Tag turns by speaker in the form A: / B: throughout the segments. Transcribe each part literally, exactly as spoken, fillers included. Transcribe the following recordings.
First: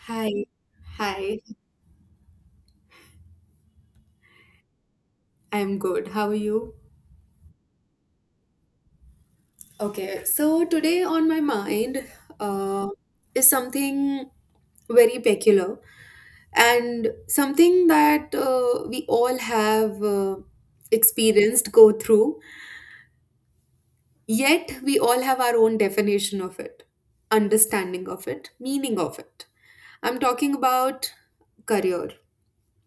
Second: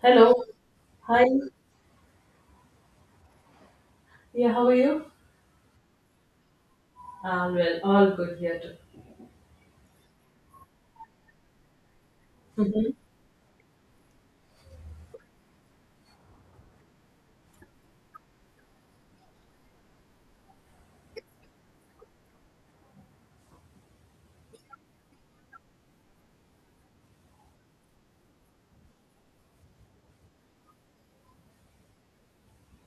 A: Hello.
B: Hi,
A: Hi.
B: hi,
A: Yeah, how are you?
B: I'm good. How are you?
A: Um, well, all good here too.
B: Okay, so today on my mind uh,
A: Hmm.
B: is something very peculiar and something that uh, we all have uh, experienced, go through, yet we all have our own definition of it, understanding of it, meaning of it. I'm talking about career.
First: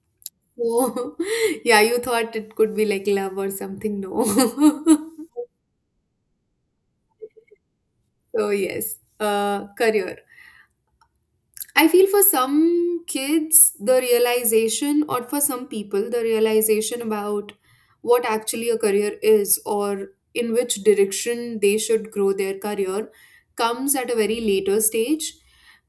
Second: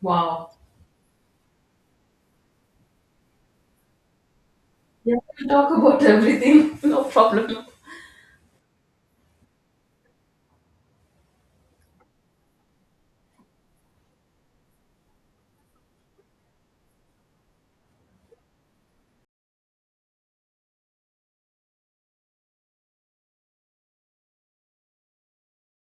A: Wow.
B: Oh, yeah, you thought it could be like love or something. No.
A: Yeah. We talk about everything. No problem.
B: So yes, uh, career. I feel for some kids, the realization, or for some people, the realization about what actually a career is or in which direction they should grow their career comes at a very later stage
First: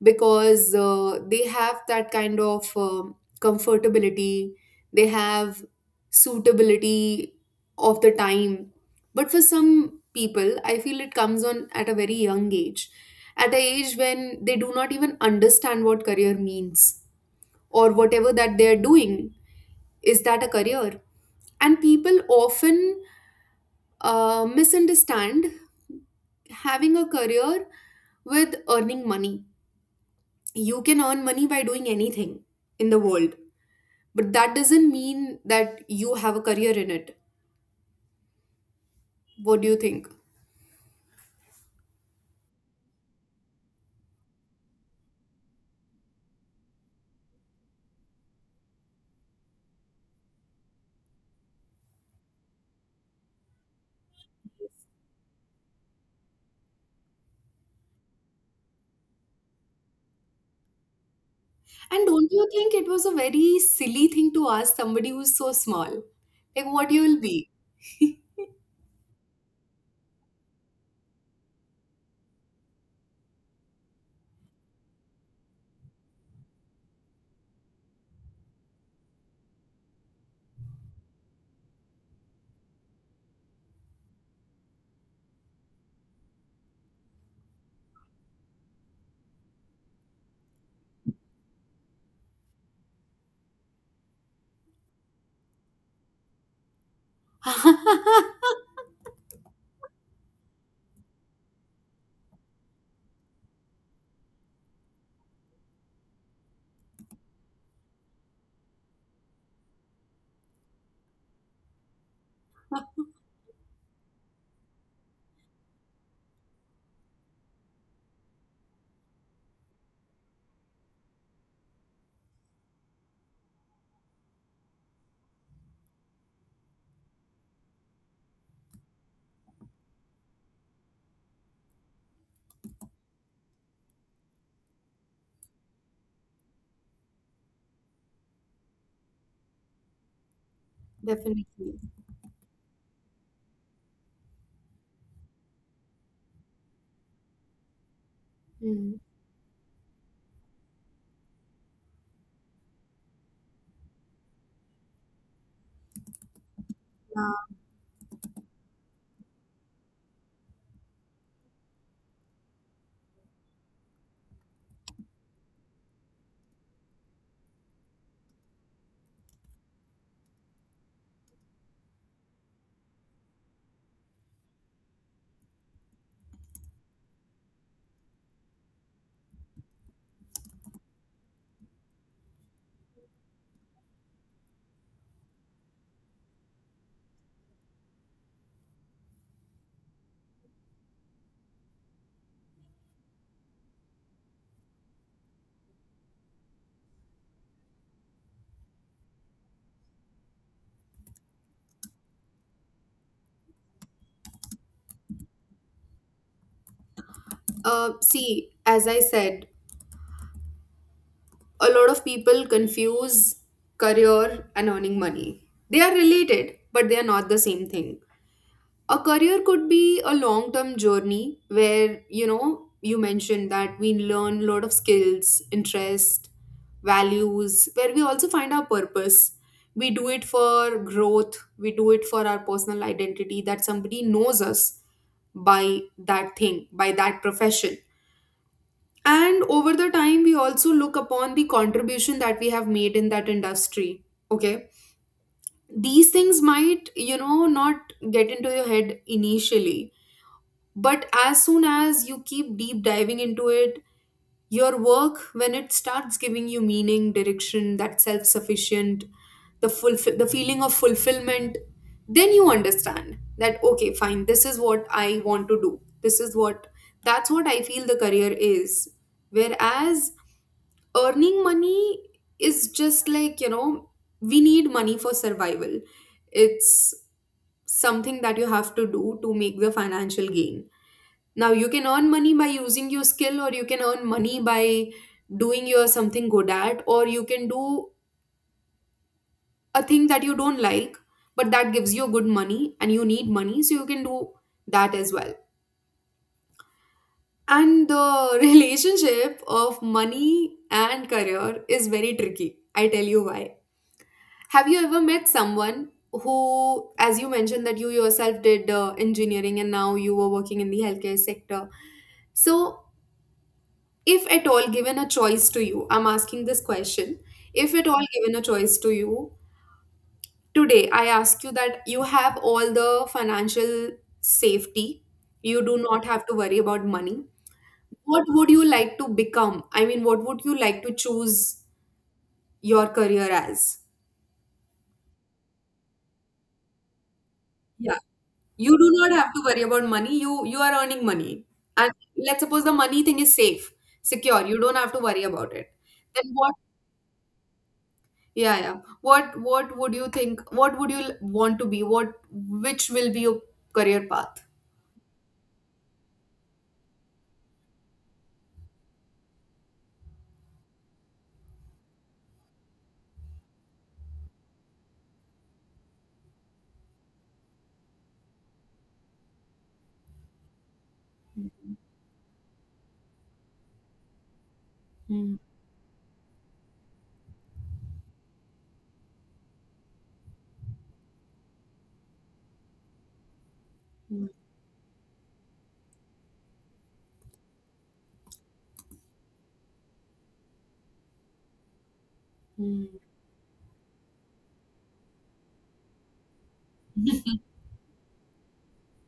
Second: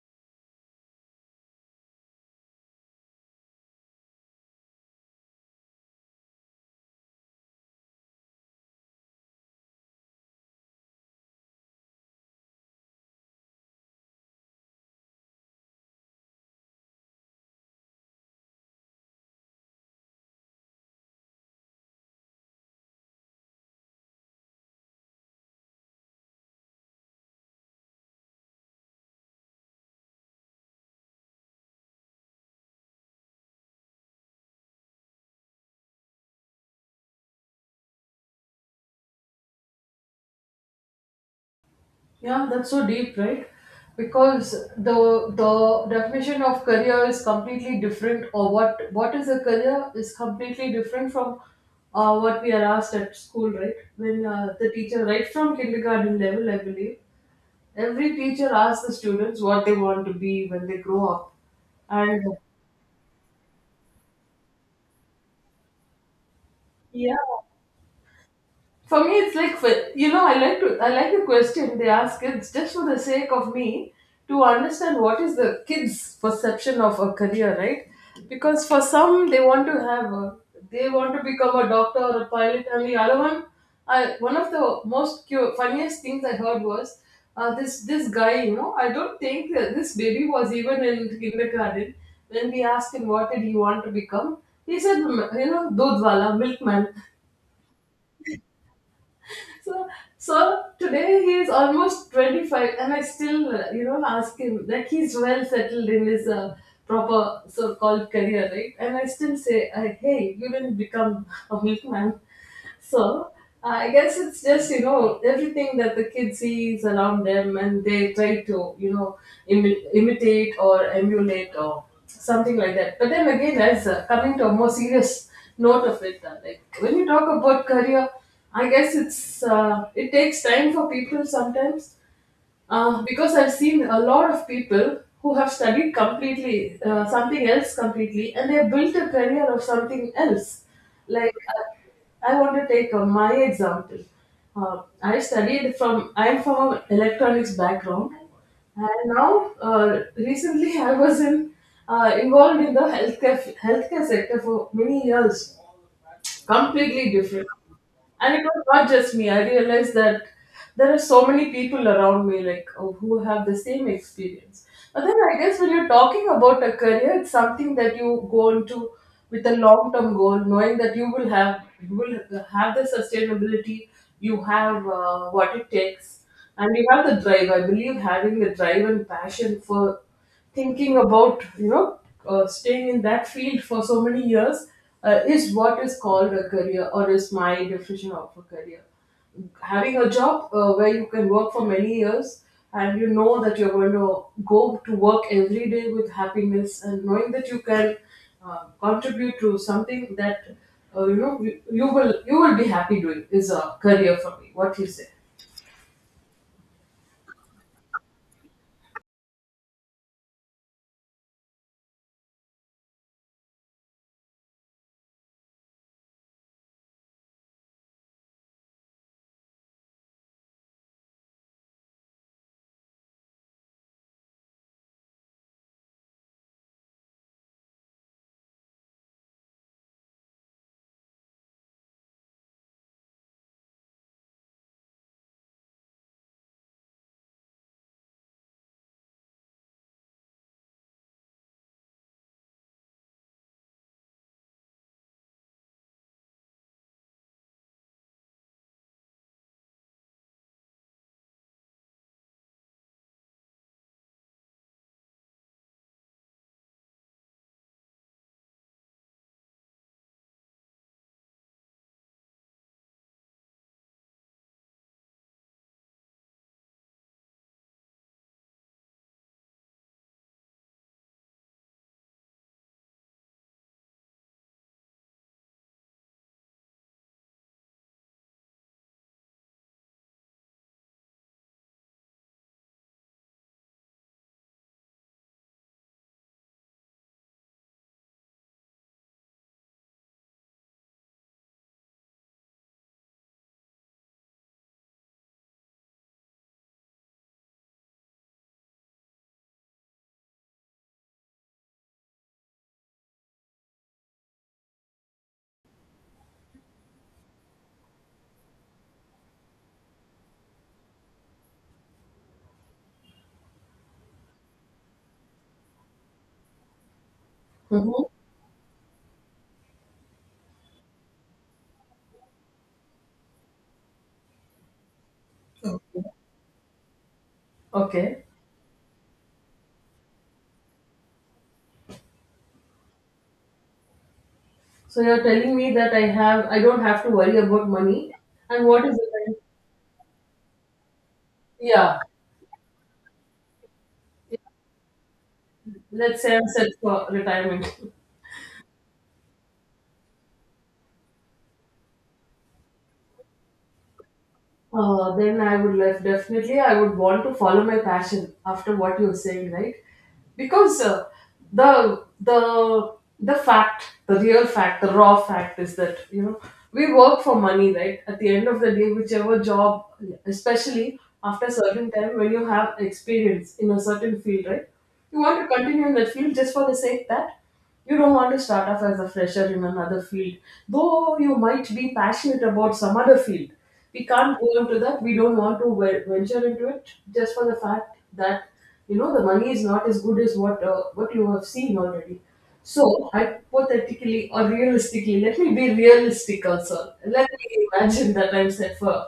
B: because uh, they have that kind of um comfortability, they have suitability of the time. But for some people, I feel it comes on at a very young age at an age when they do not even understand what career means or whatever that they are doing. Is that a career? And people often uh, misunderstand having a career with earning money. You can earn money by doing anything in the world, but that doesn't mean that you have a career in it. What do you think?
A: Yeah, that's so deep, right? Because the the definition of career is completely different, or what what is a career is completely different from uh, what we are asked at school, right? When uh, the teacher, right from kindergarten level, I believe, every teacher asks the students what they want to be when they grow up,
B: And don't
A: and
B: you think it was a very silly thing to ask somebody who's so small? Like, what you
A: yeah,
B: will be?
A: for me, it's like fi- you know, I like to I like the question they ask kids just for the sake of me to understand what is the kids' perception of a career, right? Because for some, they want to have a, they want to become a doctor or a pilot, and the other one, I one of the most cu- funniest things I heard was uh, this this guy. You know, I don't think that this baby was even in kindergarten when we asked him what did he want to become. He said, "M- You know, dudwala, milkman." So, so today he is almost twenty-five, and I still, uh, you know, ask him like he's well settled in his uh, proper so-called career, right? And I still say, uh, hey, you didn't become a milkman. So uh, I guess it's just you know everything that the kid sees around them, and they try to you know imi- imitate or emulate or something like that. But then again, as uh, coming to a more serious note of it. uh, Like when you talk about career, I guess it's uh, it takes time for people sometimes uh, because I've seen a lot of people who have studied completely uh, something else completely and they built a career of something else. Like uh,
B: Definitely.
A: I want to take uh, my example. Uh, I studied from I'm from an electronics background,
B: Mm.
A: and now uh, recently I was in uh, involved in the healthcare healthcare sector for many years, completely different.
B: Yeah.
A: And it was not just me. I realized that there are so many people around me, like oh, who have the same experience. But then I guess when you're talking about a career, it's something that you go into with a long-term goal, knowing that you will have you will have the sustainability, you have uh, what it takes, and you have the drive. I believe having the drive and passion for thinking about you know uh, staying in that field for so many years uh, is what is called a career, or is my definition of a career, having a job uh, where you can work for many years and you know that you're going to go to work every day with happiness and knowing that you can uh, contribute to something that uh, you know you, you will you will be happy doing, is a career for me. What you say?
B: Uh, see, as I said, a lot of people confuse career and earning money. They are related, but they are not the same thing. A career could be a long term journey where, you know, you mentioned that we learn a lot of skills, interest, values, where we also find our purpose. We do it for growth, we do it for our personal identity, that somebody knows us by that thing, by that profession. And over the time, we also look upon the contribution that we have made in that industry. Okay. These things might, you know, not get into your head initially, but as soon as you keep deep diving into it, your work, when it starts giving you meaning, direction, that self sufficient, the, fulfill, the feeling of fulfillment, then you understand that, okay, fine, this is what I want to do. This is what, that's what I feel the career is. Whereas earning money is just like, you know, we need money for survival. It's something that you have to do to make the financial gain. Now you can earn money by using your skill, or you can earn money by doing your something good at, or you can do a thing that you don't like, but that gives you good money, and you need money, so you can do that as well. And the relationship of money and career is very tricky. I tell you why. Have you ever met someone who, as you mentioned, that you yourself did uh, engineering and now you were working in the healthcare sector? So, if at all given a choice to you, I'm asking this question. If at
A: Hmm.
B: all given a choice to you today, I ask you that you have all the financial safety, you do not have to worry about money. What
A: Okay.
B: would you like to become? I mean, what would you like to choose your career as?
A: So you're telling me that I have I don't have to worry about
B: Yeah.
A: money. And
B: You
A: what
B: do
A: is
B: not have
A: it?
B: to worry about money. You you are earning money. And
A: Yeah.
B: let's suppose the money thing is safe, secure. You don't have to worry about it.
A: Let's
B: Then
A: say I'm
B: what?
A: set for retirement.
B: Yeah, yeah. What what would you think? What would you l- want to be? What Which will be your career path?
A: Uh, then I would love, definitely I would want to follow my passion after what you're saying, right? Because uh, the the the fact, the real fact, the raw fact is that you know we work for money, right? At the end of the day, whichever job, especially after a certain time when you have experience in a certain field, right? You
B: Hmm.
A: want to continue in that field just for the sake that. You don't want to start off as a fresher in another field, though you might be passionate about some other field. We
B: Hmm.
A: can't go into that. We don't want to ve- venture into it just for the fact that you know the money is not as good as what uh, what you have seen already.
B: Hmm.
A: So hypothetically or realistically, let me be realistic also. Let me imagine that I'm set for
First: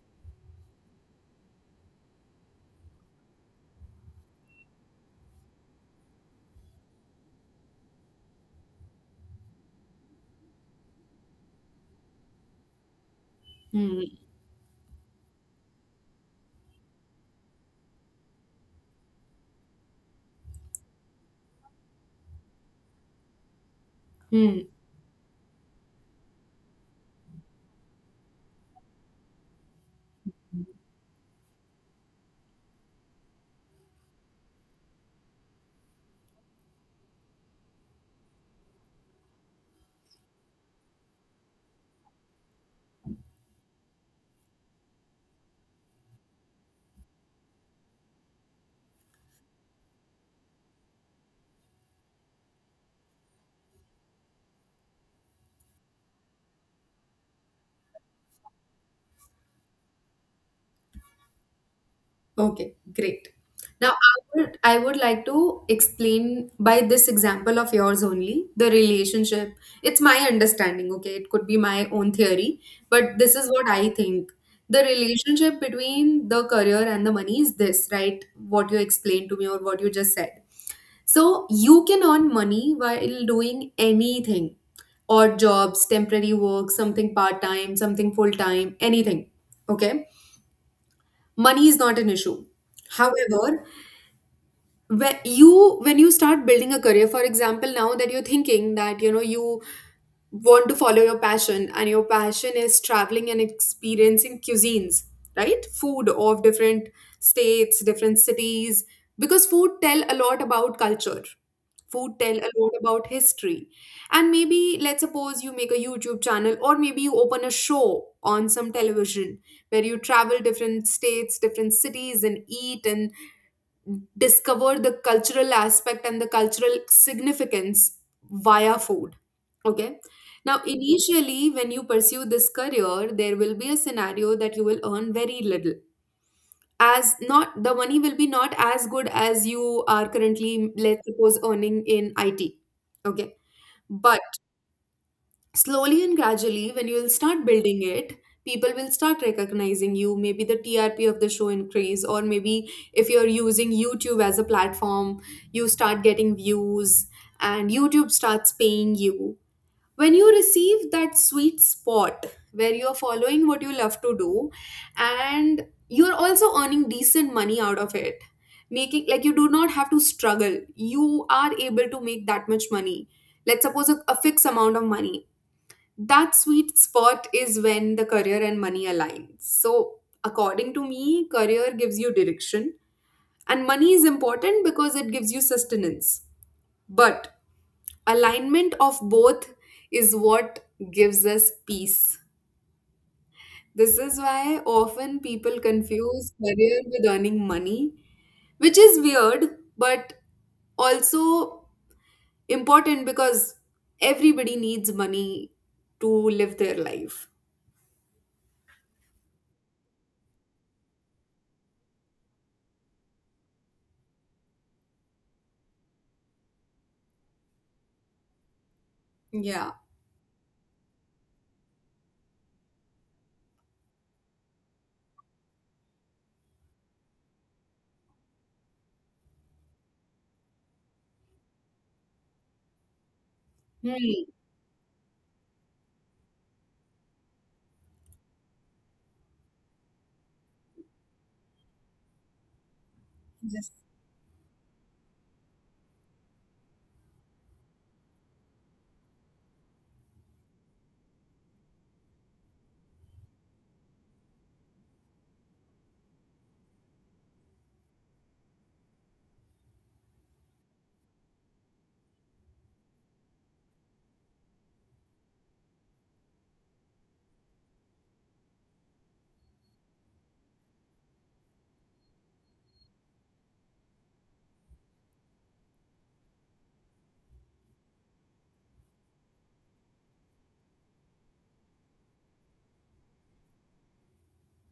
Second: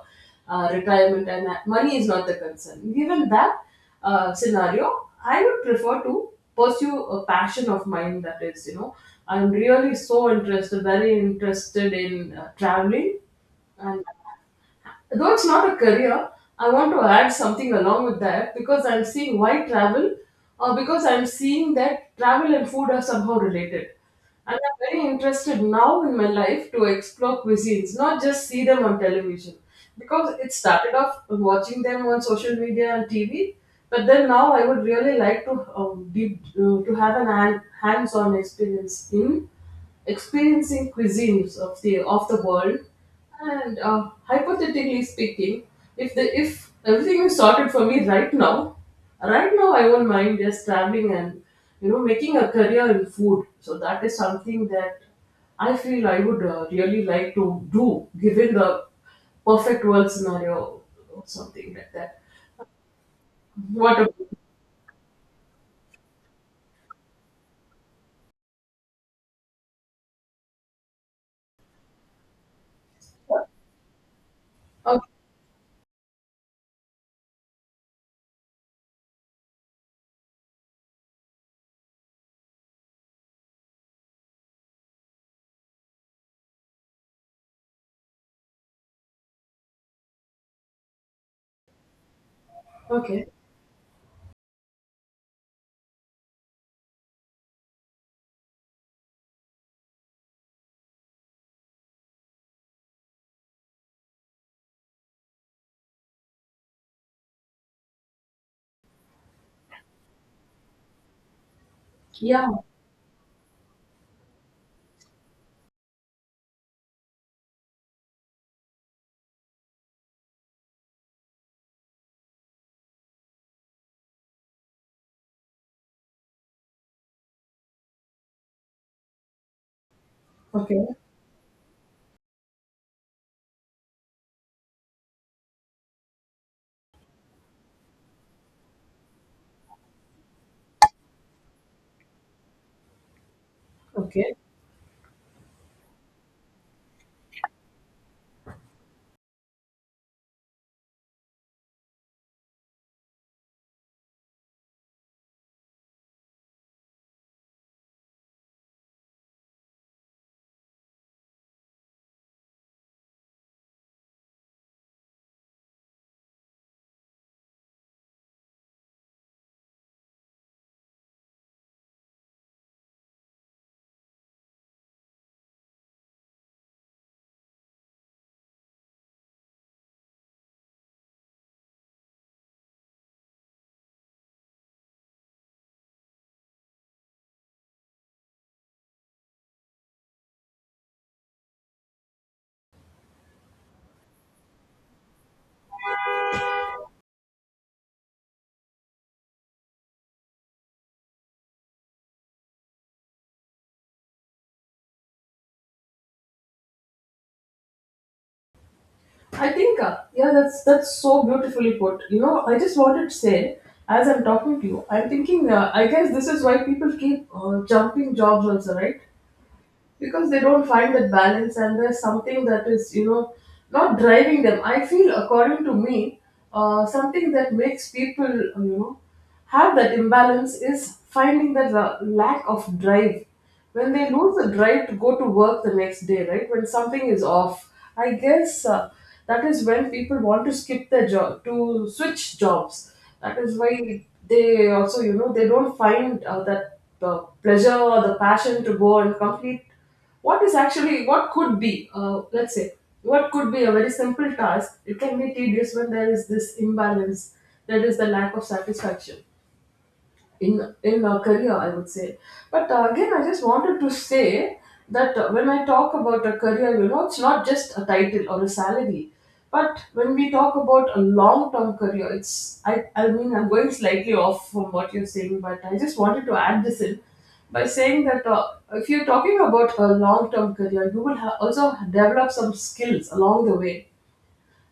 A: uh, retirement and that money is not the concern. Given that uh, scenario, I would prefer to pursue a passion of mine that is, you know, I'm really so interested, very interested in uh, traveling.
B: Hmm.
A: And though it's not a career, I want to add something along with that because I'm seeing why travel, or because I'm seeing that travel and food are somehow related. And
B: Hmm.
A: I'm very interested now in my life to explore cuisines, not just see them on television. Because it started off watching them on social media and T V, but then now I would really like to um, deep, uh, to have an hand, hands-on experience in experiencing cuisines of the of the world. And uh, hypothetically speaking, if the if everything is sorted for me right now, right now I won't mind just traveling and you know making a career in food. So that is something that I feel I would uh, really like to do, given the perfect world scenario or something like that.
B: Okay, great. Now,
A: What about,
B: I would, I would like to explain by this example of yours only the relationship. It's my understanding, okay? It could be my own theory, but this is what I think. The
A: oh,
B: relationship between the career and the money is this, right? What you explained to me or what you just said. So, you can earn money while doing anything, odd jobs, temporary work, something part time, something full time, anything. Okay. Money is not an issue.
A: okay,
B: However, when you when you start building a career, for example, now that you're thinking that, you know, you want to follow your passion, and your passion is traveling and experiencing cuisines, right, food of different states, different cities, because food tell a lot about culture, food tell
A: yeah,
B: a lot about history. And maybe let's suppose you make a YouTube channel, or maybe you open a show on some television where you travel different states, different cities, and eat and discover the cultural aspect and the cultural significance via food. Okay. Now,
A: okay,
B: initially, when you pursue this career, there will be a scenario that you will earn very little. As not the money will be not as good as you are currently, let's suppose, earning in I T. Okay. But
A: okay.
B: slowly and gradually, when you'll start building it, people will start recognizing you, maybe the T R P of the show increase, or maybe if you're using YouTube as a platform, you start getting views and YouTube starts paying you. When you receive that sweet spot where you're following what you love to do, and you're also earning decent money out of it, making, like, you do not have to struggle, you are able to make that much money, let's suppose, a, a fixed amount of money, that sweet spot is when the career and money align. So, according to me, career gives you direction, and money is important because it gives you sustenance. But alignment of both is what gives us peace. This is why often people confuse career with earning money, which is weird, but also important because everybody needs money to live their life.
A: I think, uh, yeah, that's that's so beautifully put. You know, I just wanted to say, as I'm talking to you, I'm thinking, uh, I guess this is why people keep uh, jumping jobs also, right?
B: Yeah.
A: Because they don't find that balance and there's something that is you know not driving them. I feel according to me, uh, something that makes people uh, you know have that imbalance is finding that la- lack of drive. When they
B: Hmm.
A: lose the drive to go to work the next day, right, when something is off, I guess uh, that is when people want to skip their job, to switch jobs. That is why they also, you know, they don't find uh, that uh, pleasure or the passion to go and complete what is actually what could be. Uh, let's say what could be a very simple task. It can be tedious when there is this imbalance. That is the lack of satisfaction in in a career, I would say. But uh, again, I just wanted to say that uh, when I talk about a career, you know it's not just a title or a salary. But when we talk about a long term career, it's i i mean, I'm going slightly off from what you're saying, but I just wanted to add this in by saying that uh, if you're talking about a long term career, you will ha- also develop some skills along the way.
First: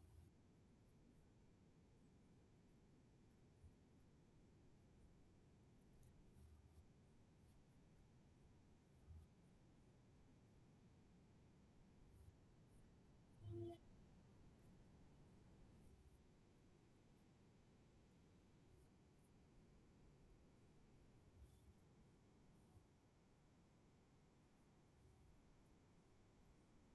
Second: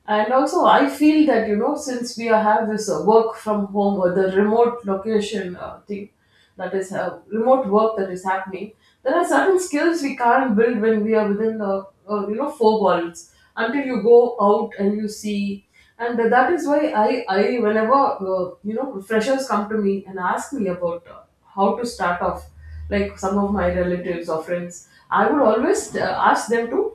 A: And also, I feel that you know, since we are have this uh, work from home or the remote location uh, thing, that is uh, remote work that is happening, there are certain skills we can't build when we are within the uh, you know four walls until you go out and you see. And that is why I, I whenever uh, you know freshers come to me and ask me about uh, how to start off, like some of my relatives or friends, I would always uh, ask them to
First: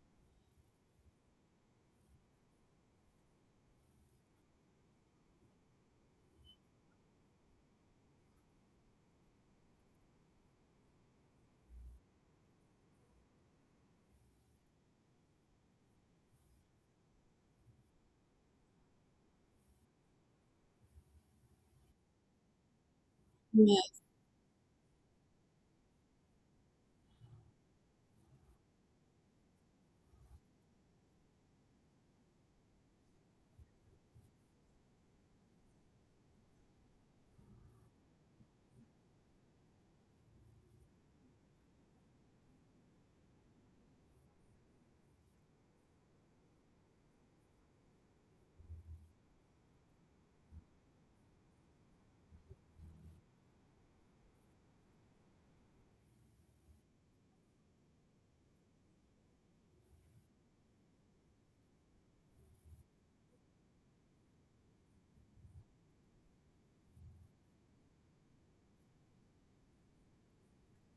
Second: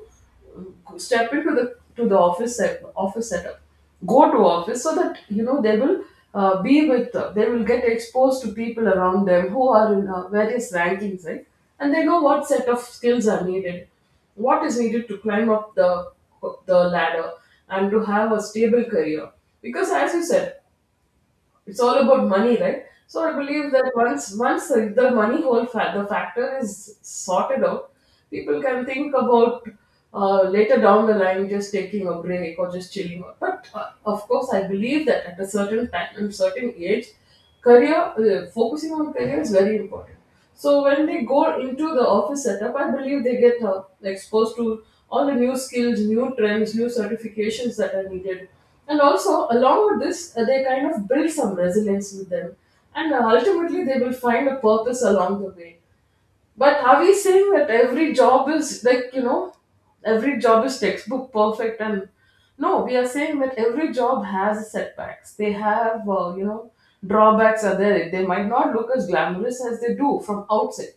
A: step into the to the office set, office setup, go to office so that you know they will uh, be with uh, they will get exposed to people around them who are in uh, various rankings, right, and they know what set of skills are needed, what is needed to climb up the the ladder and to have a stable career. Because as you said, it's all about money, right? So I believe that
B: Yeah.
A: once once the, the money whole fa- the factor is sorted out, people can think about uh, later down the line just taking a break or just chilling. But uh, of course, I believe that at a certain time and certain age, career uh, focusing on career is very important. So when they go into the office setup, I believe they get uh, exposed to all the new skills, new trends, new certifications that are needed. And also, along with this, uh, they kind of build some resilience with them. And uh, ultimately, they will find a purpose along the way. But are we saying that every job is like, you know, every job is textbook perfect? And no, we are saying that every job has setbacks. They have, uh, you know, drawbacks are there. They might not look as glamorous as they do from outside.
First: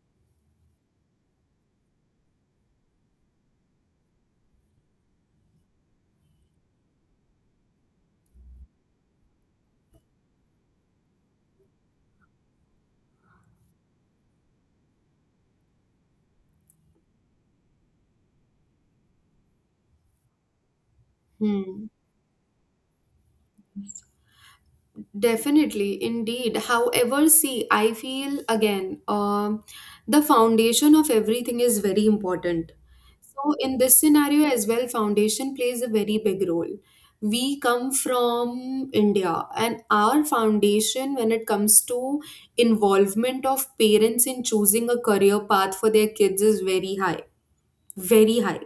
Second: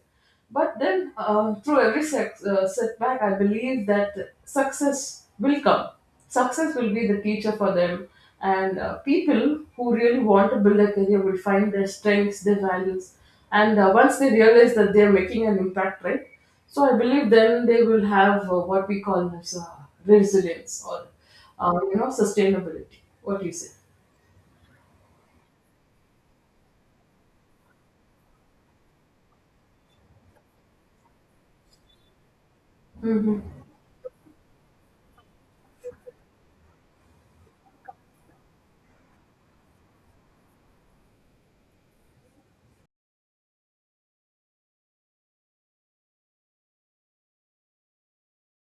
A: But then, uh, through every sex, uh, setback, I believe that success will come. Success will be the teacher for them, and uh, people who really want to build a career will find their strengths, their values, and uh, once they realize that they are making an impact, right? So I believe then they will have uh, what we call as uh, resilience or uh,
B: Hmm.
A: you know sustainability. What do you say?
B: Definitely, indeed. However, see, I feel again, um, the foundation of everything is very important.
A: Mm-hmm.
B: So, in this scenario as well, foundation plays a very big role. We come from India, and our foundation, when it comes to involvement of parents in choosing a career path for their kids, is very high. Very high.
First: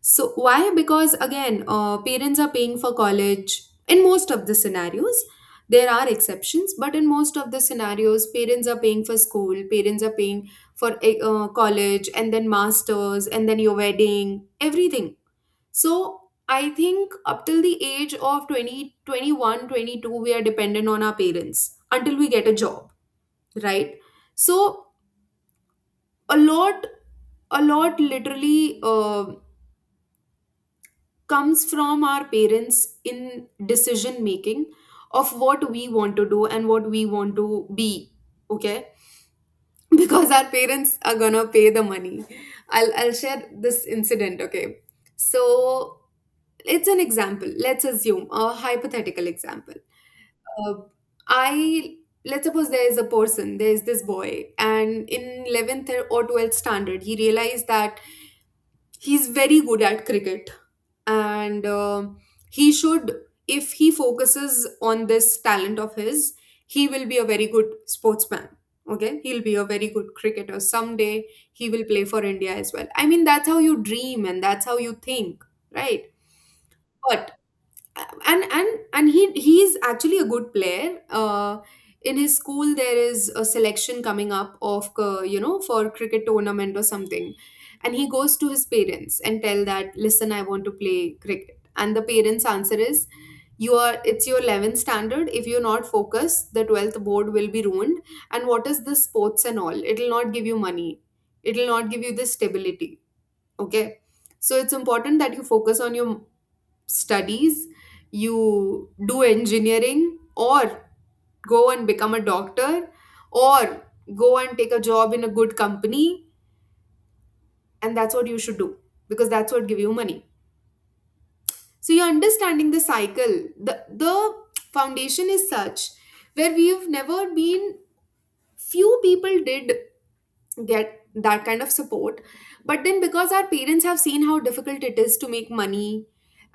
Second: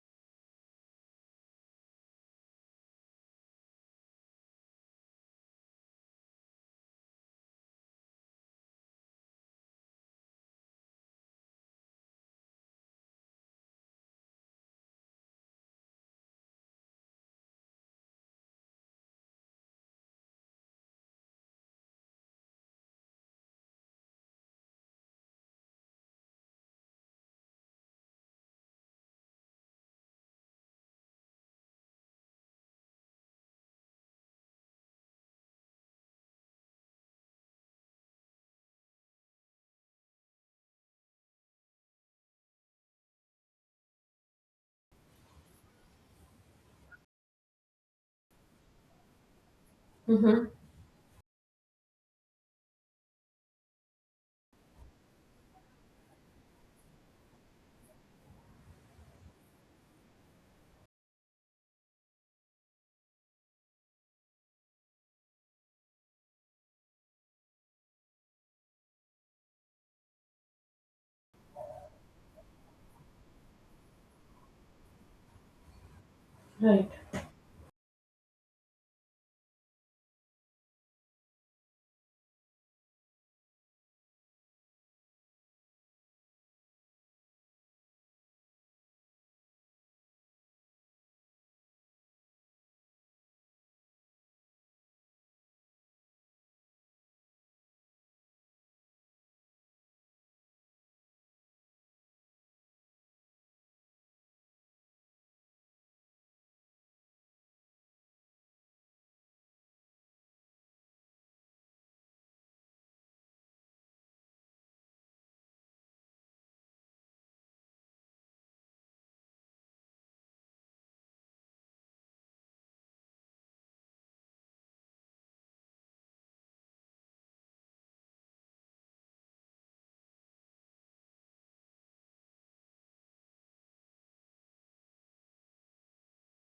B: So why? Because again, uh, parents are paying for college in most of the scenarios. There are exceptions, but in most of the scenarios, parents are paying for school, parents are paying for eh, uh, college, and then masters, and then your wedding, everything. So I think up till the age of twenty, twenty one, twenty two, we are dependent on our parents until we get a job, right? So a lot, a lot literally um comes from our parents in decision making of what we want to do and what we want to be. Okay. Because our parents are gonna pay the money, i'll i'll share this incident. Okay. So it's an example, let's assume a hypothetical example.
A: Mm-hmm.
B: Uh, I Let's suppose there is a person, there is this boy, and in eleventh or twelfth standard, he realized that he's very good at cricket, and uh, he should, if he focuses on this talent of his, he will be a very good sportsman. Okay, he'll be a very good cricketer someday. He will play for India as well. I mean, that's how you dream and that's how you think, right?
A: Right.
B: But and and and he he is actually a good player. Uh, in his school, there is a selection coming up of uh, you know for cricket tournament or something, and he goes to his parents and tell that listen, I want to play cricket, and the parents' answer is, you are it's your eleventh standard. If you're not focused, the twelfth board will be ruined. And what is the sports and all? It'll not give you money. It'll not give you the stability. Okay. So it's important that you focus on your studies, you do engineering, or go and become a doctor, or go and take a job in a good company, and that's what you should do because that's what give you money. So you're understanding the cycle. The the foundation is such where we've never been, few people did get that kind of support. But then because our parents have seen how difficult it is to make money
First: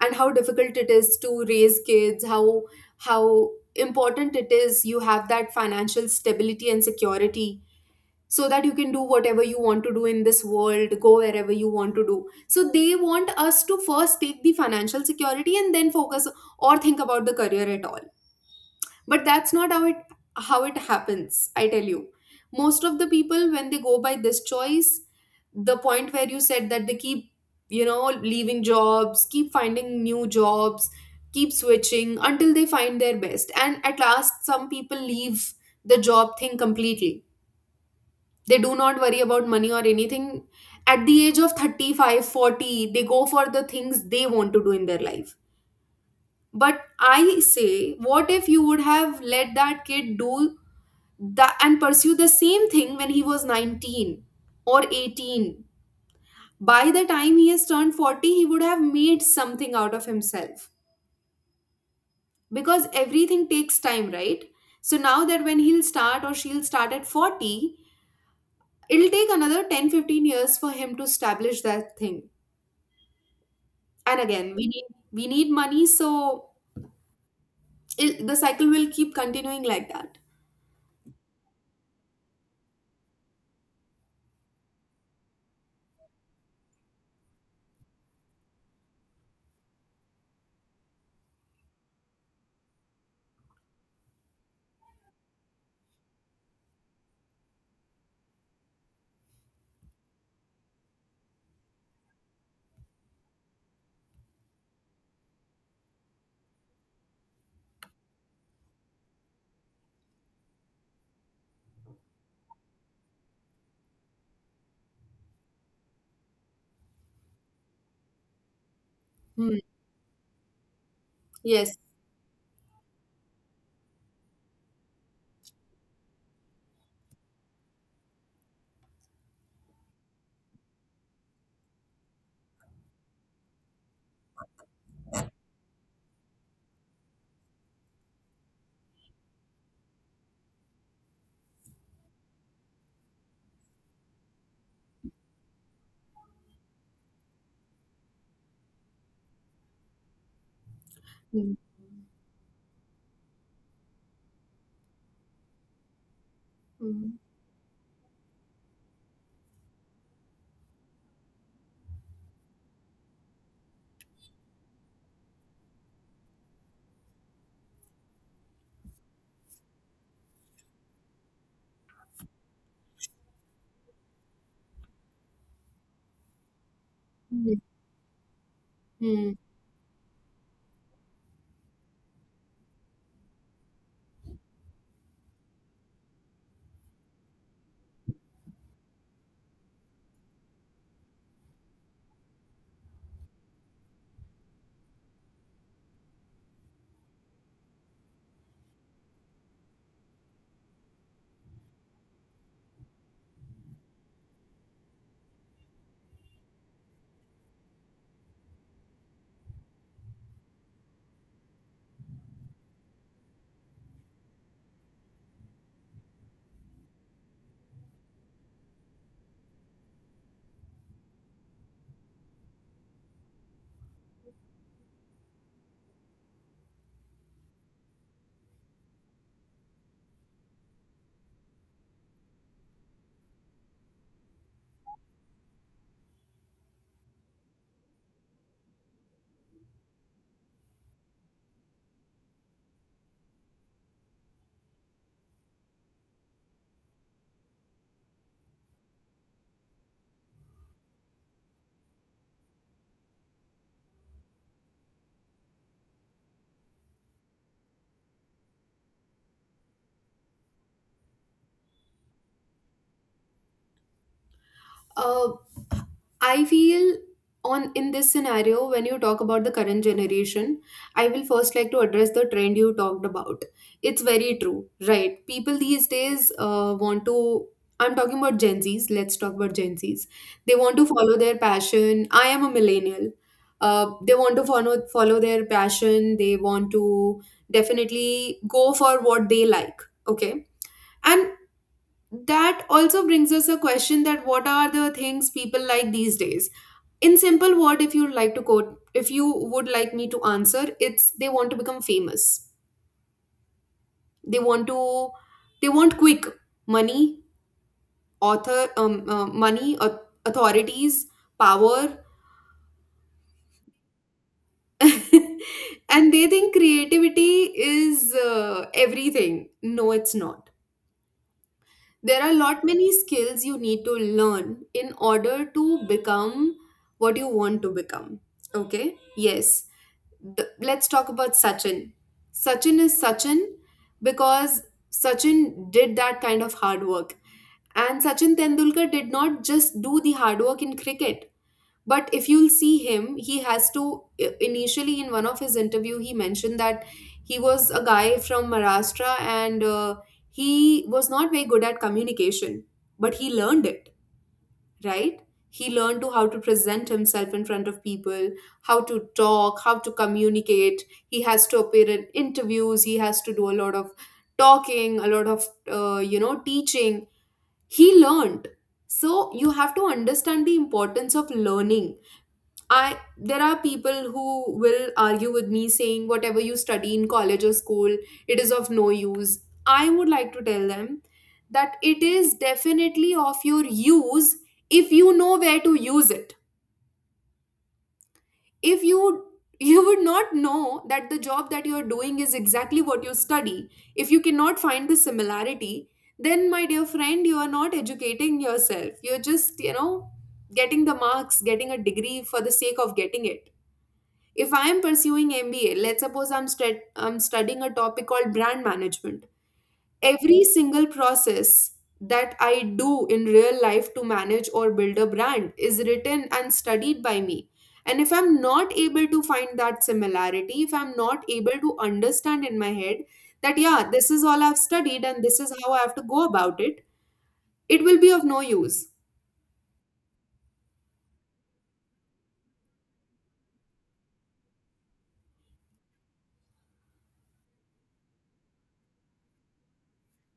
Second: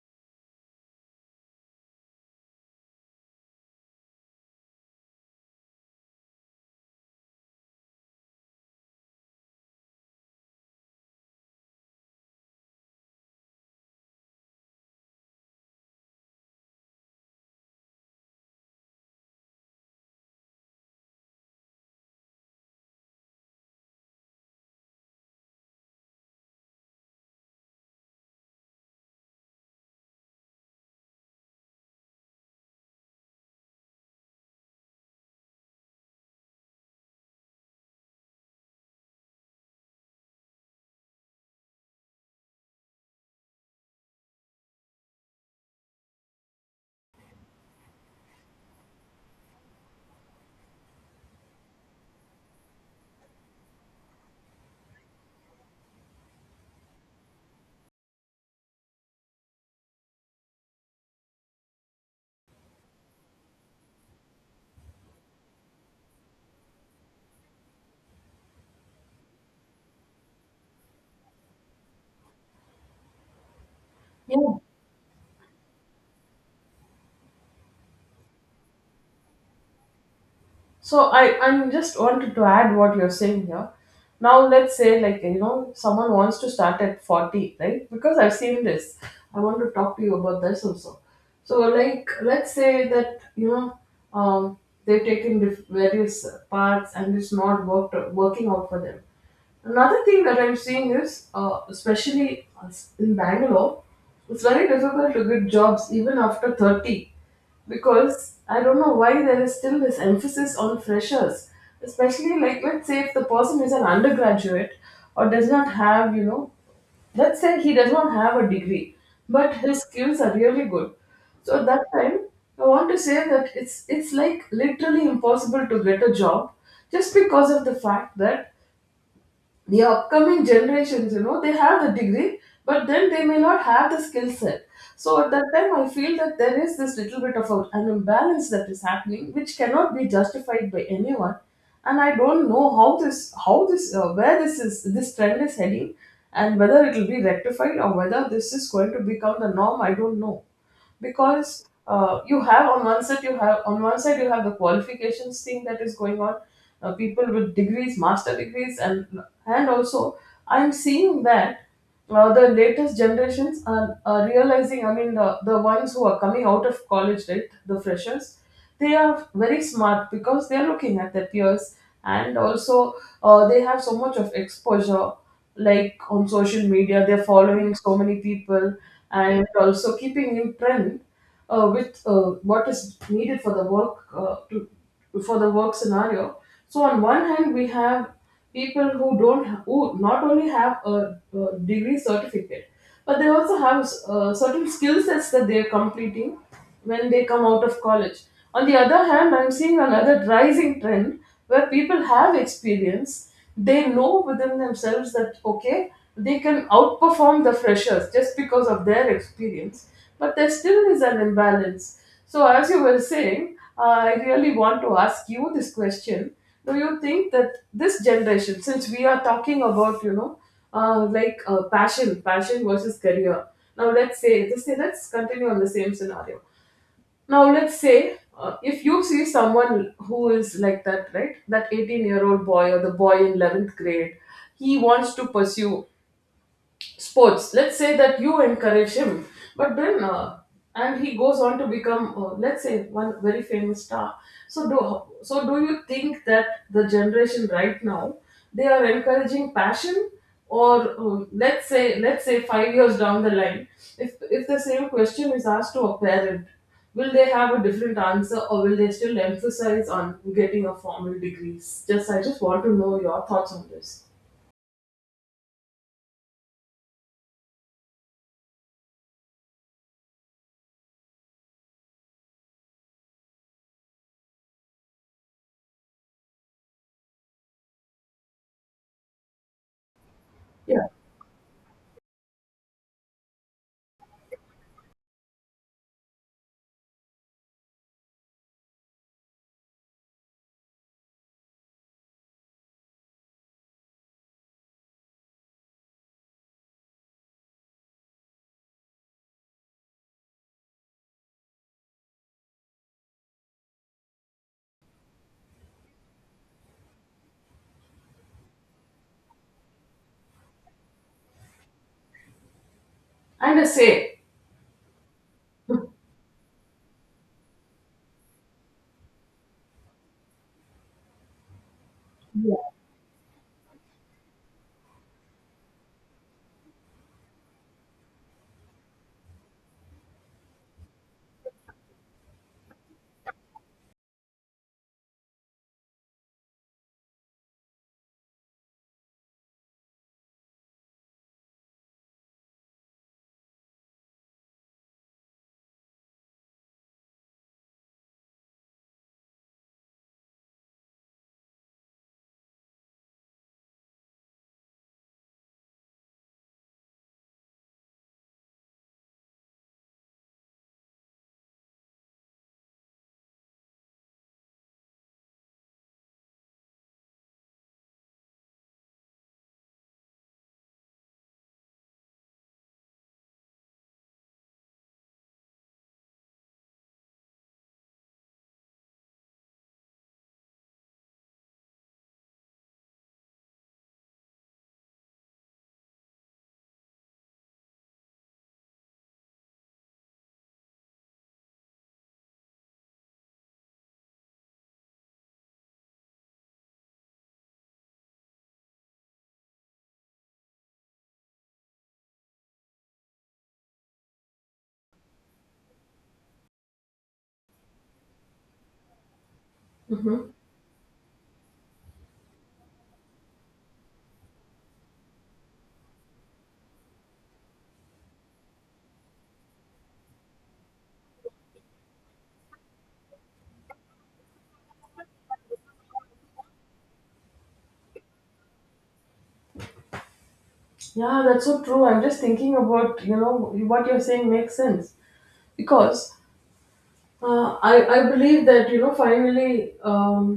B: and how difficult it is to raise kids, how how important it is you have that financial stability and security, so that you can do whatever you want to do in this world, go wherever you want to do, so they want us to first take the financial security and then focus or think about the career at all. But that's not how it how it happens, I tell you. Most of the people, when they go by this choice, the point where you said that they keep, you know leaving jobs, keep finding new jobs, keep switching until they find their best, and at last some people leave the job thing completely. They do not worry about money or anything. At the age of thirty five, forty, they go for the things they want to do in their life. But I say, what if you would have let that kid do that and pursue the same thing when he was nineteen or eighteen? By the time he has turned forty, he would have made something out of himself, because everything takes time, right? So now that when he'll start or she'll start at forty, it'll take another ten fifteen years for him to establish that thing. And again we need we need money. So it, the cycle will keep continuing like that.
A: So I I'm just wanted to add what you're saying here. Now let's say like you know someone wants to start at forty, right? Because I've seen this. I want to talk to you about this also. So like let's say that you know um, they've taken diff- various parts and it's not worked working out for them. Another thing that I'm seeing is, uh, especially us in Bangalore, it's very difficult to get jobs even after thirty, because I don't know why there is still this emphasis on freshers, especially like let's say if the person is an undergraduate or does not have, you know, let's say he does not have a degree, but
B: Hmm.
A: his skills are really good. So at
B: Yes.
A: that time, I want to say that it's it's like literally impossible to get a job just because of the fact that the upcoming generations, you know, they have the degree, but then they may not have the skill set. So at that time I feel that there is this little bit of a, an imbalance that is happening, which cannot be justified by anyone. And I don't know how this how this, uh, where this is this trend is heading and whether it will be rectified or whether this is going to become the norm, I don't know.
B: Hmm.
A: Because uh, you have on one side you have on one side you have the qualifications thing that is going on, uh,
B: Hmm.
A: people with degrees, master degrees, and and also I'm seeing that, uh, the latest generations are, are realizing, I mean, the, the ones who are coming out of college, right, the freshers, they are very smart because they are looking at their peers. And also, uh, they have so much of exposure, like on social media they're
B: Hmm.
A: following so many people
B: Hmm.
A: and also keeping in trend, uh, with uh, what is needed for the work, uh, to for the work scenario. So on one hand we have people who don't who not only have a, a degree certificate, but they also have, uh, certain skill sets that they're completing when they come out of college. On the other hand, I'm seeing another rising trend where people have experience, they know within themselves that, okay, they can outperform the freshers just because of their experience, but there still is an imbalance. So, as you were saying, uh, I really want to ask you this question. Do you think that this generation, since we are talking about, you know, uh, like uh, passion, passion versus career, now let's say, let's say, let's continue on the same scenario. Now, let's say, uh, if you see someone who is like that, right? That eighteen year old boy or the boy in eleventh grade, he wants to pursue sports. Let's say that you encourage him, but then uh, and he goes on to become, uh, let's say, one very famous star. so do so do you think that the generation right now, they are encouraging passion? Or, uh, let's say let's say five years down the line, if if the same question is asked to a parent, will they have a different answer, or will they still emphasize on getting a formal degrees? Just I just want to know your thoughts on this.
B: Uh, I feel on in this scenario, when you talk about the current generation, I will first like to address the trend you talked about. It's very true, right? People these days uh, want to. I'm talking about Gen Zs. Let's talk about Gen Zs. They want to
A: Yeah
B: follow their passion. I am a millennial. Uh, they want to follow follow their passion. They want to definitely go for what they like. Okay, and that also brings us a question, that what are the things people like these days? In simple word, if you like to quote, if you would like me to answer, it's they want to become famous. They want to they want quick money, author um, uh, money au- authorities, power.
A: and a say
B: And they think creativity is uh, everything. No, it's not. There are a
A: yeah.
B: lot many skills you need to learn in order to become what you want to become. Okay. Yes. The- let's talk about Sachin. Sachin is Sachin because Sachin did that kind of hard work. And Sachin Tendulkar did not just do the hard work in cricket, but if you'll see him, he has to, i- initially, in one of his interview, he mentioned that he was a guy from Maharashtra, and uh, he was not very good at communication, but he learned it, right. He learned to how to present himself in front of people, how to talk, how to communicate. He has to appear in interviews, he has to do a lot of talking, a lot of uh, you know teaching. He learned. So you have to understand the importance of learning. I There are people who will argue with me saying whatever you study in college or school, it is of no use. I would like to tell them that it is definitely of your use if you know where to use it. If you you would not know that the job that you're doing is exactly what you study. If you cannot find the similarity, then my dear friend, you are not educating yourself. You're just, you know, getting the marks, getting a degree for the sake of getting it. If I am pursuing M B A, let's suppose I'm, stud- I'm studying a topic called brand management.
A: Mhm.
B: Every single process that I do in real life to manage or build a brand is written and studied by me. And if I'm not able to find that similarity, if I'm not able to understand in my head that, yeah, this is all I've studied and this is how I have to go about it, it will be of no use.
A: Yeah, that's so true. I'm just thinking about, you know, what you're saying makes sense because, uh, I I believe that, you know, finally, um,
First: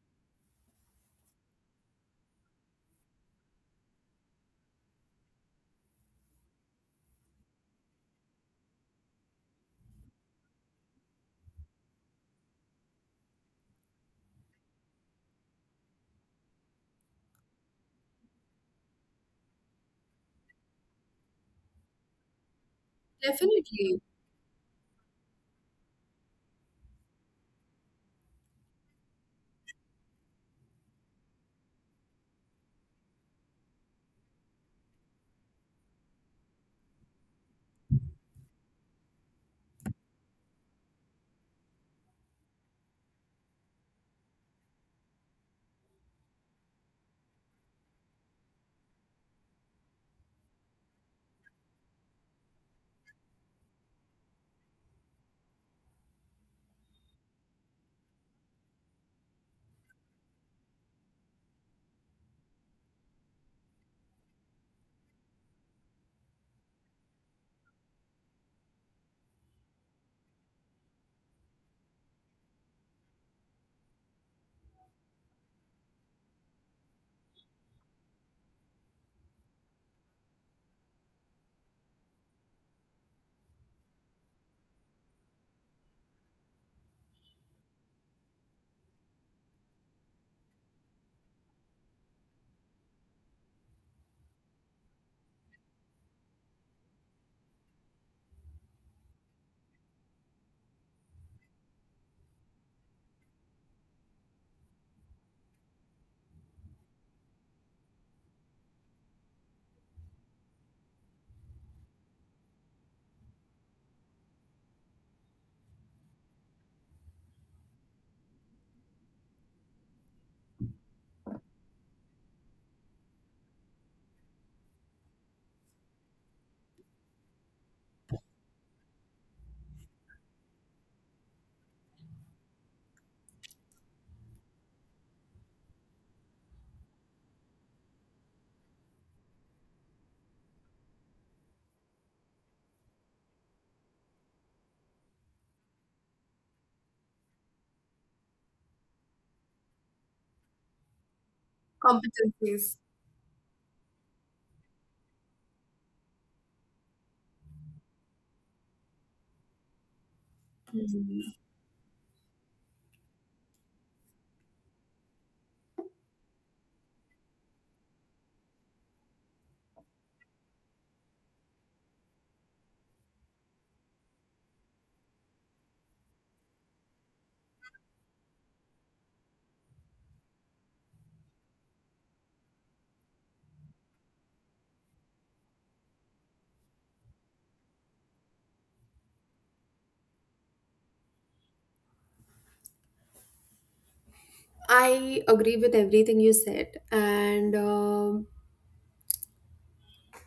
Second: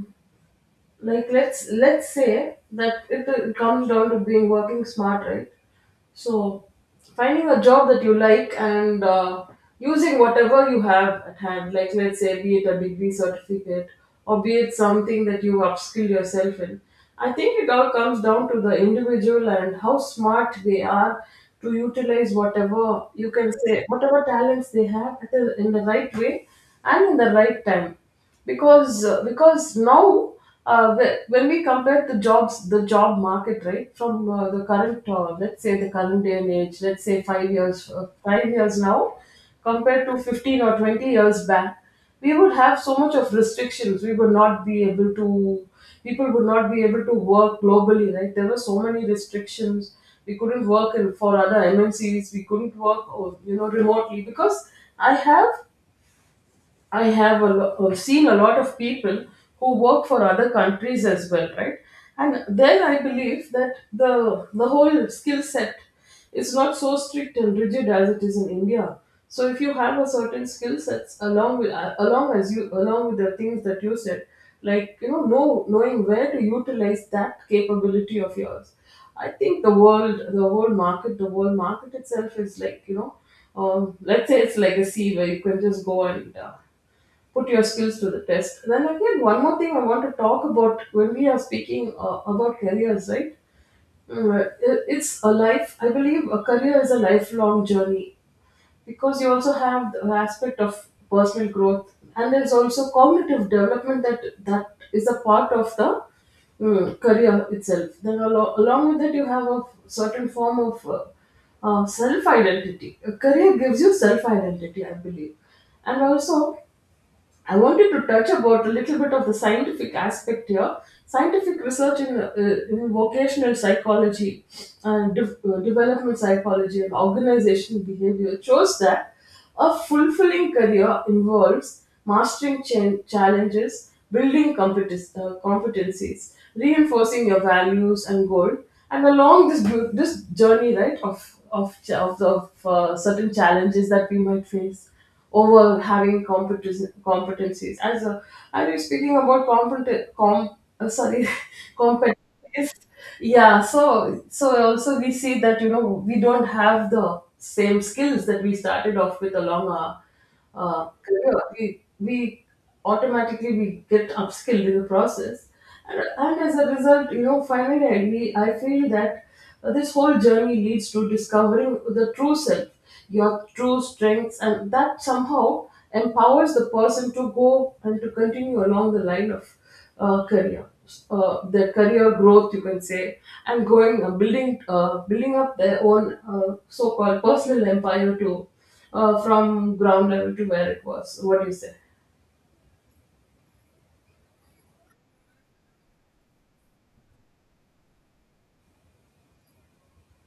A: like let's let's say that it, uh, comes down to being working smart, right? So finding a job that you like and, uh, using whatever you have at hand, like let's say, be it a degree certificate or be it something that you upskill yourself in. I think it all comes down to the individual and how smart they are to utilize whatever, you can say,
B: Definitely.
A: whatever talents they have at the- in the right way and in the right time. Because uh, because now, uh, whe- when we compare the jobs the job market right from, uh, the current uh, let's say the current day and age, let's say five years uh, five years now compared to fifteen or twenty years back, we would have so much of restrictions. We would not be able to People would not be able to work globally, right? There were so many restrictions. We couldn't work in, for other M N Cs. We couldn't work or, you know, remotely because i have I have, a lo- uh, seen a lot of people who work for other countries as well, right? And there I believe that the the whole skill set is not so strict and rigid as it is in India. So if you have a certain skill sets along with, uh, along as you along with the things that you said, like, you know, know knowing where to utilize that capability of yours, I think the world, the whole market, the world market itself is like, you know, um, let's say it's like a sea where you can just go and, uh, put your skills to the test. Then again, one more thing I want to talk about when we are speaking, uh, about careers, right? Mm, it- It's a life. I believe a career is a lifelong journey because you also have the aspect of personal growth, and there's also cognitive development that that is a part of the, mm, career itself. Then alo- along with that, you have a certain form of, uh, uh, self identity. A career gives you self identity, I believe. And also, I wanted to touch about a little bit of the scientific aspect here. Scientific research in, uh, in vocational psychology and de- uh, development psychology and organizational behavior shows that a fulfilling career involves mastering ch- challenges, building competence, uh, competencies, reinforcing your values and goal. And along this ju- this journey, right, of of, ch- of, the- of uh, certain challenges that we might face over having competence, competencies. As a, I was speaking about competent, com, uh, sorry, competencies.
B: Competencies.
A: Yeah, so so also we see that, you know, we don't have the same skills that we started off with along our, uh,
B: Mhm.
A: career. We we Automatically we get upskilled in the process, and, and as a result, you know, finally I, we- I feel that, uh, this whole journey leads to discovering the true self, your true strengths, and that somehow empowers the person to go and to continue along the line of, uh, career, uh, their career growth, you can say, and going, uh, building uh, building up their own, uh, so-called personal empire to, uh, from ground level to where it was. What do you say?
B: I agree with everything you said, and um,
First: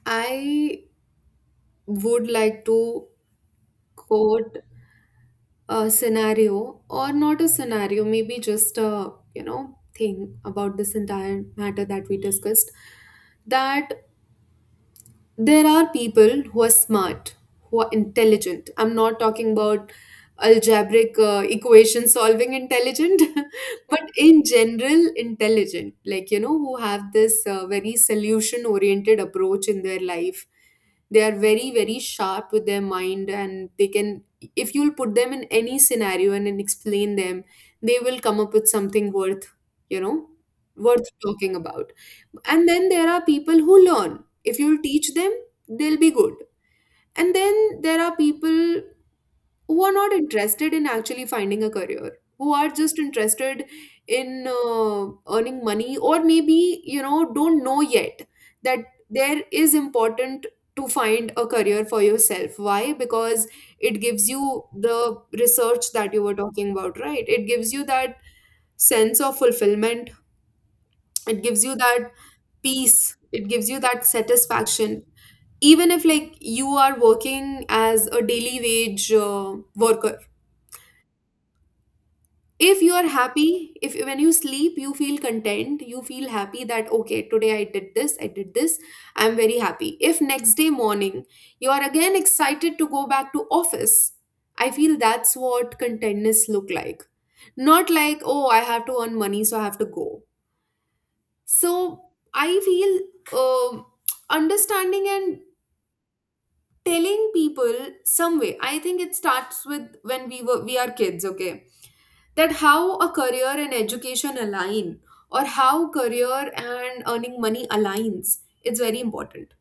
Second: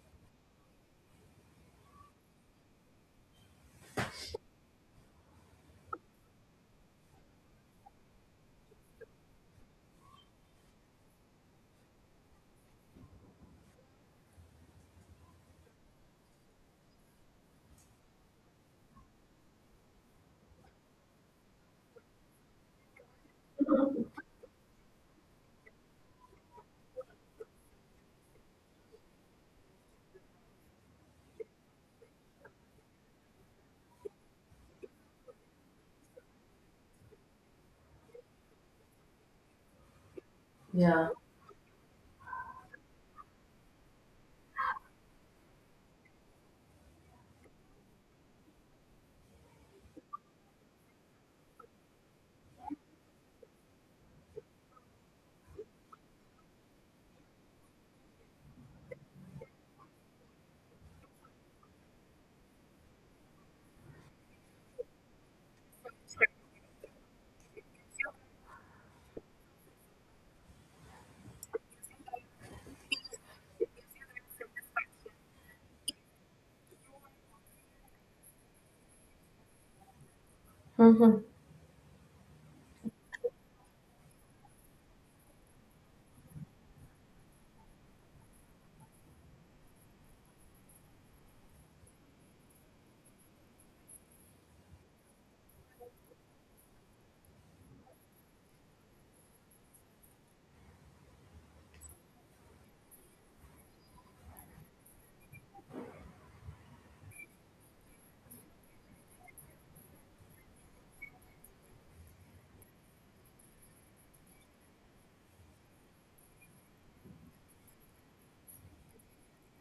B: I would like to quote a scenario, or not a scenario, maybe just a you know thing about this entire matter that we discussed. That there are people who are smart, who are intelligent. I'm not talking about algebraic uh, equation solving intelligent, but in general, intelligent, like, you know, who have this uh, very solution oriented approach in their life. They are very, very sharp with their mind, and they can, if you'll put them in any scenario and then explain them, they will come up with something worth, you know, worth
A: Yeah.
B: talking about. And then there are people who learn. If you teach them, they'll be good. And then there are people who are not interested in actually finding a career, who are just interested in uh, earning money, or maybe, you know, don't know yet that there is important to find a career for yourself. Why? Because it gives you the research that you were talking about, right? It gives you that sense of fulfillment. It gives you that peace, it gives you that satisfaction. Even if like you are working as a daily wage uh, worker,
A: Mm-hmm.
B: if you are happy, if when you sleep you feel content, you feel happy that, okay, today I did this, I did this, I'm very happy. If next day morning you are again excited to go back to office, I feel that's what contentness look like. Not like, oh, I have to earn money so I have to go. So I feel, um understanding and telling people some way, I think it starts with when we were we are kids. Okay. That how a career and education align, or how career and earning money aligns, it's very important.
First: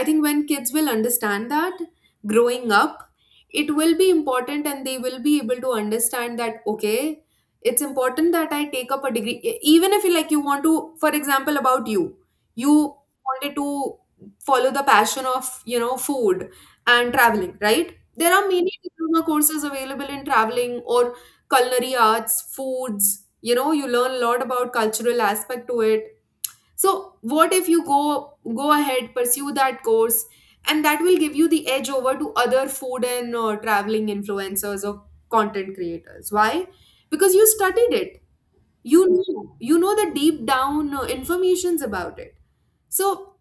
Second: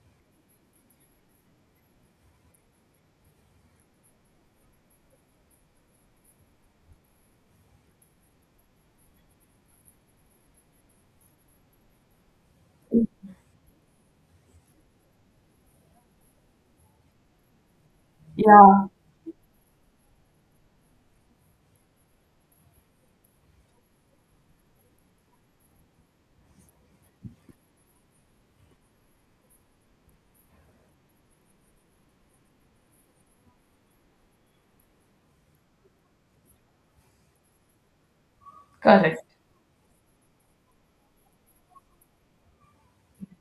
B: I think when kids will understand that growing up, it will be important and they will be able to understand that, okay, it's important that I take up a degree. E- Even if you like you want to, for example, about you, you wanted to follow the passion of you know, food and traveling, right? There are many diploma courses available in traveling or culinary arts, foods. You know, you learn a lot about cultural aspect to it. So what if you go, go ahead, pursue that course, and that will give you the edge over to other food and uh, traveling influencers or content creators. Why? Because you studied it. You
A: Correct.
B: know, you know the deep down uh, informations about it. So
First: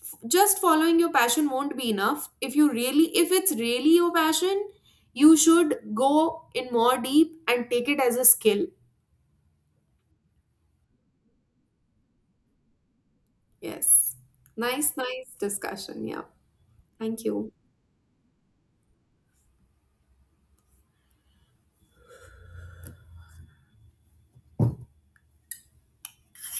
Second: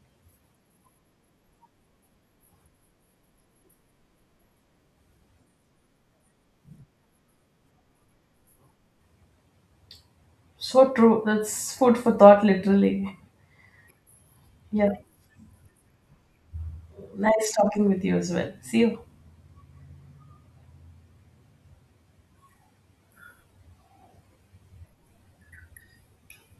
B: f- just following your passion won't be enough. If you really if it's really your passion, you should go in more deep and take it as a skill.
A: So true. That's food for thought, literally.
B: Yes.
A: Yeah.
B: Nice, nice discussion. Yeah. Thank you.
A: Nice talking with you as well. See you.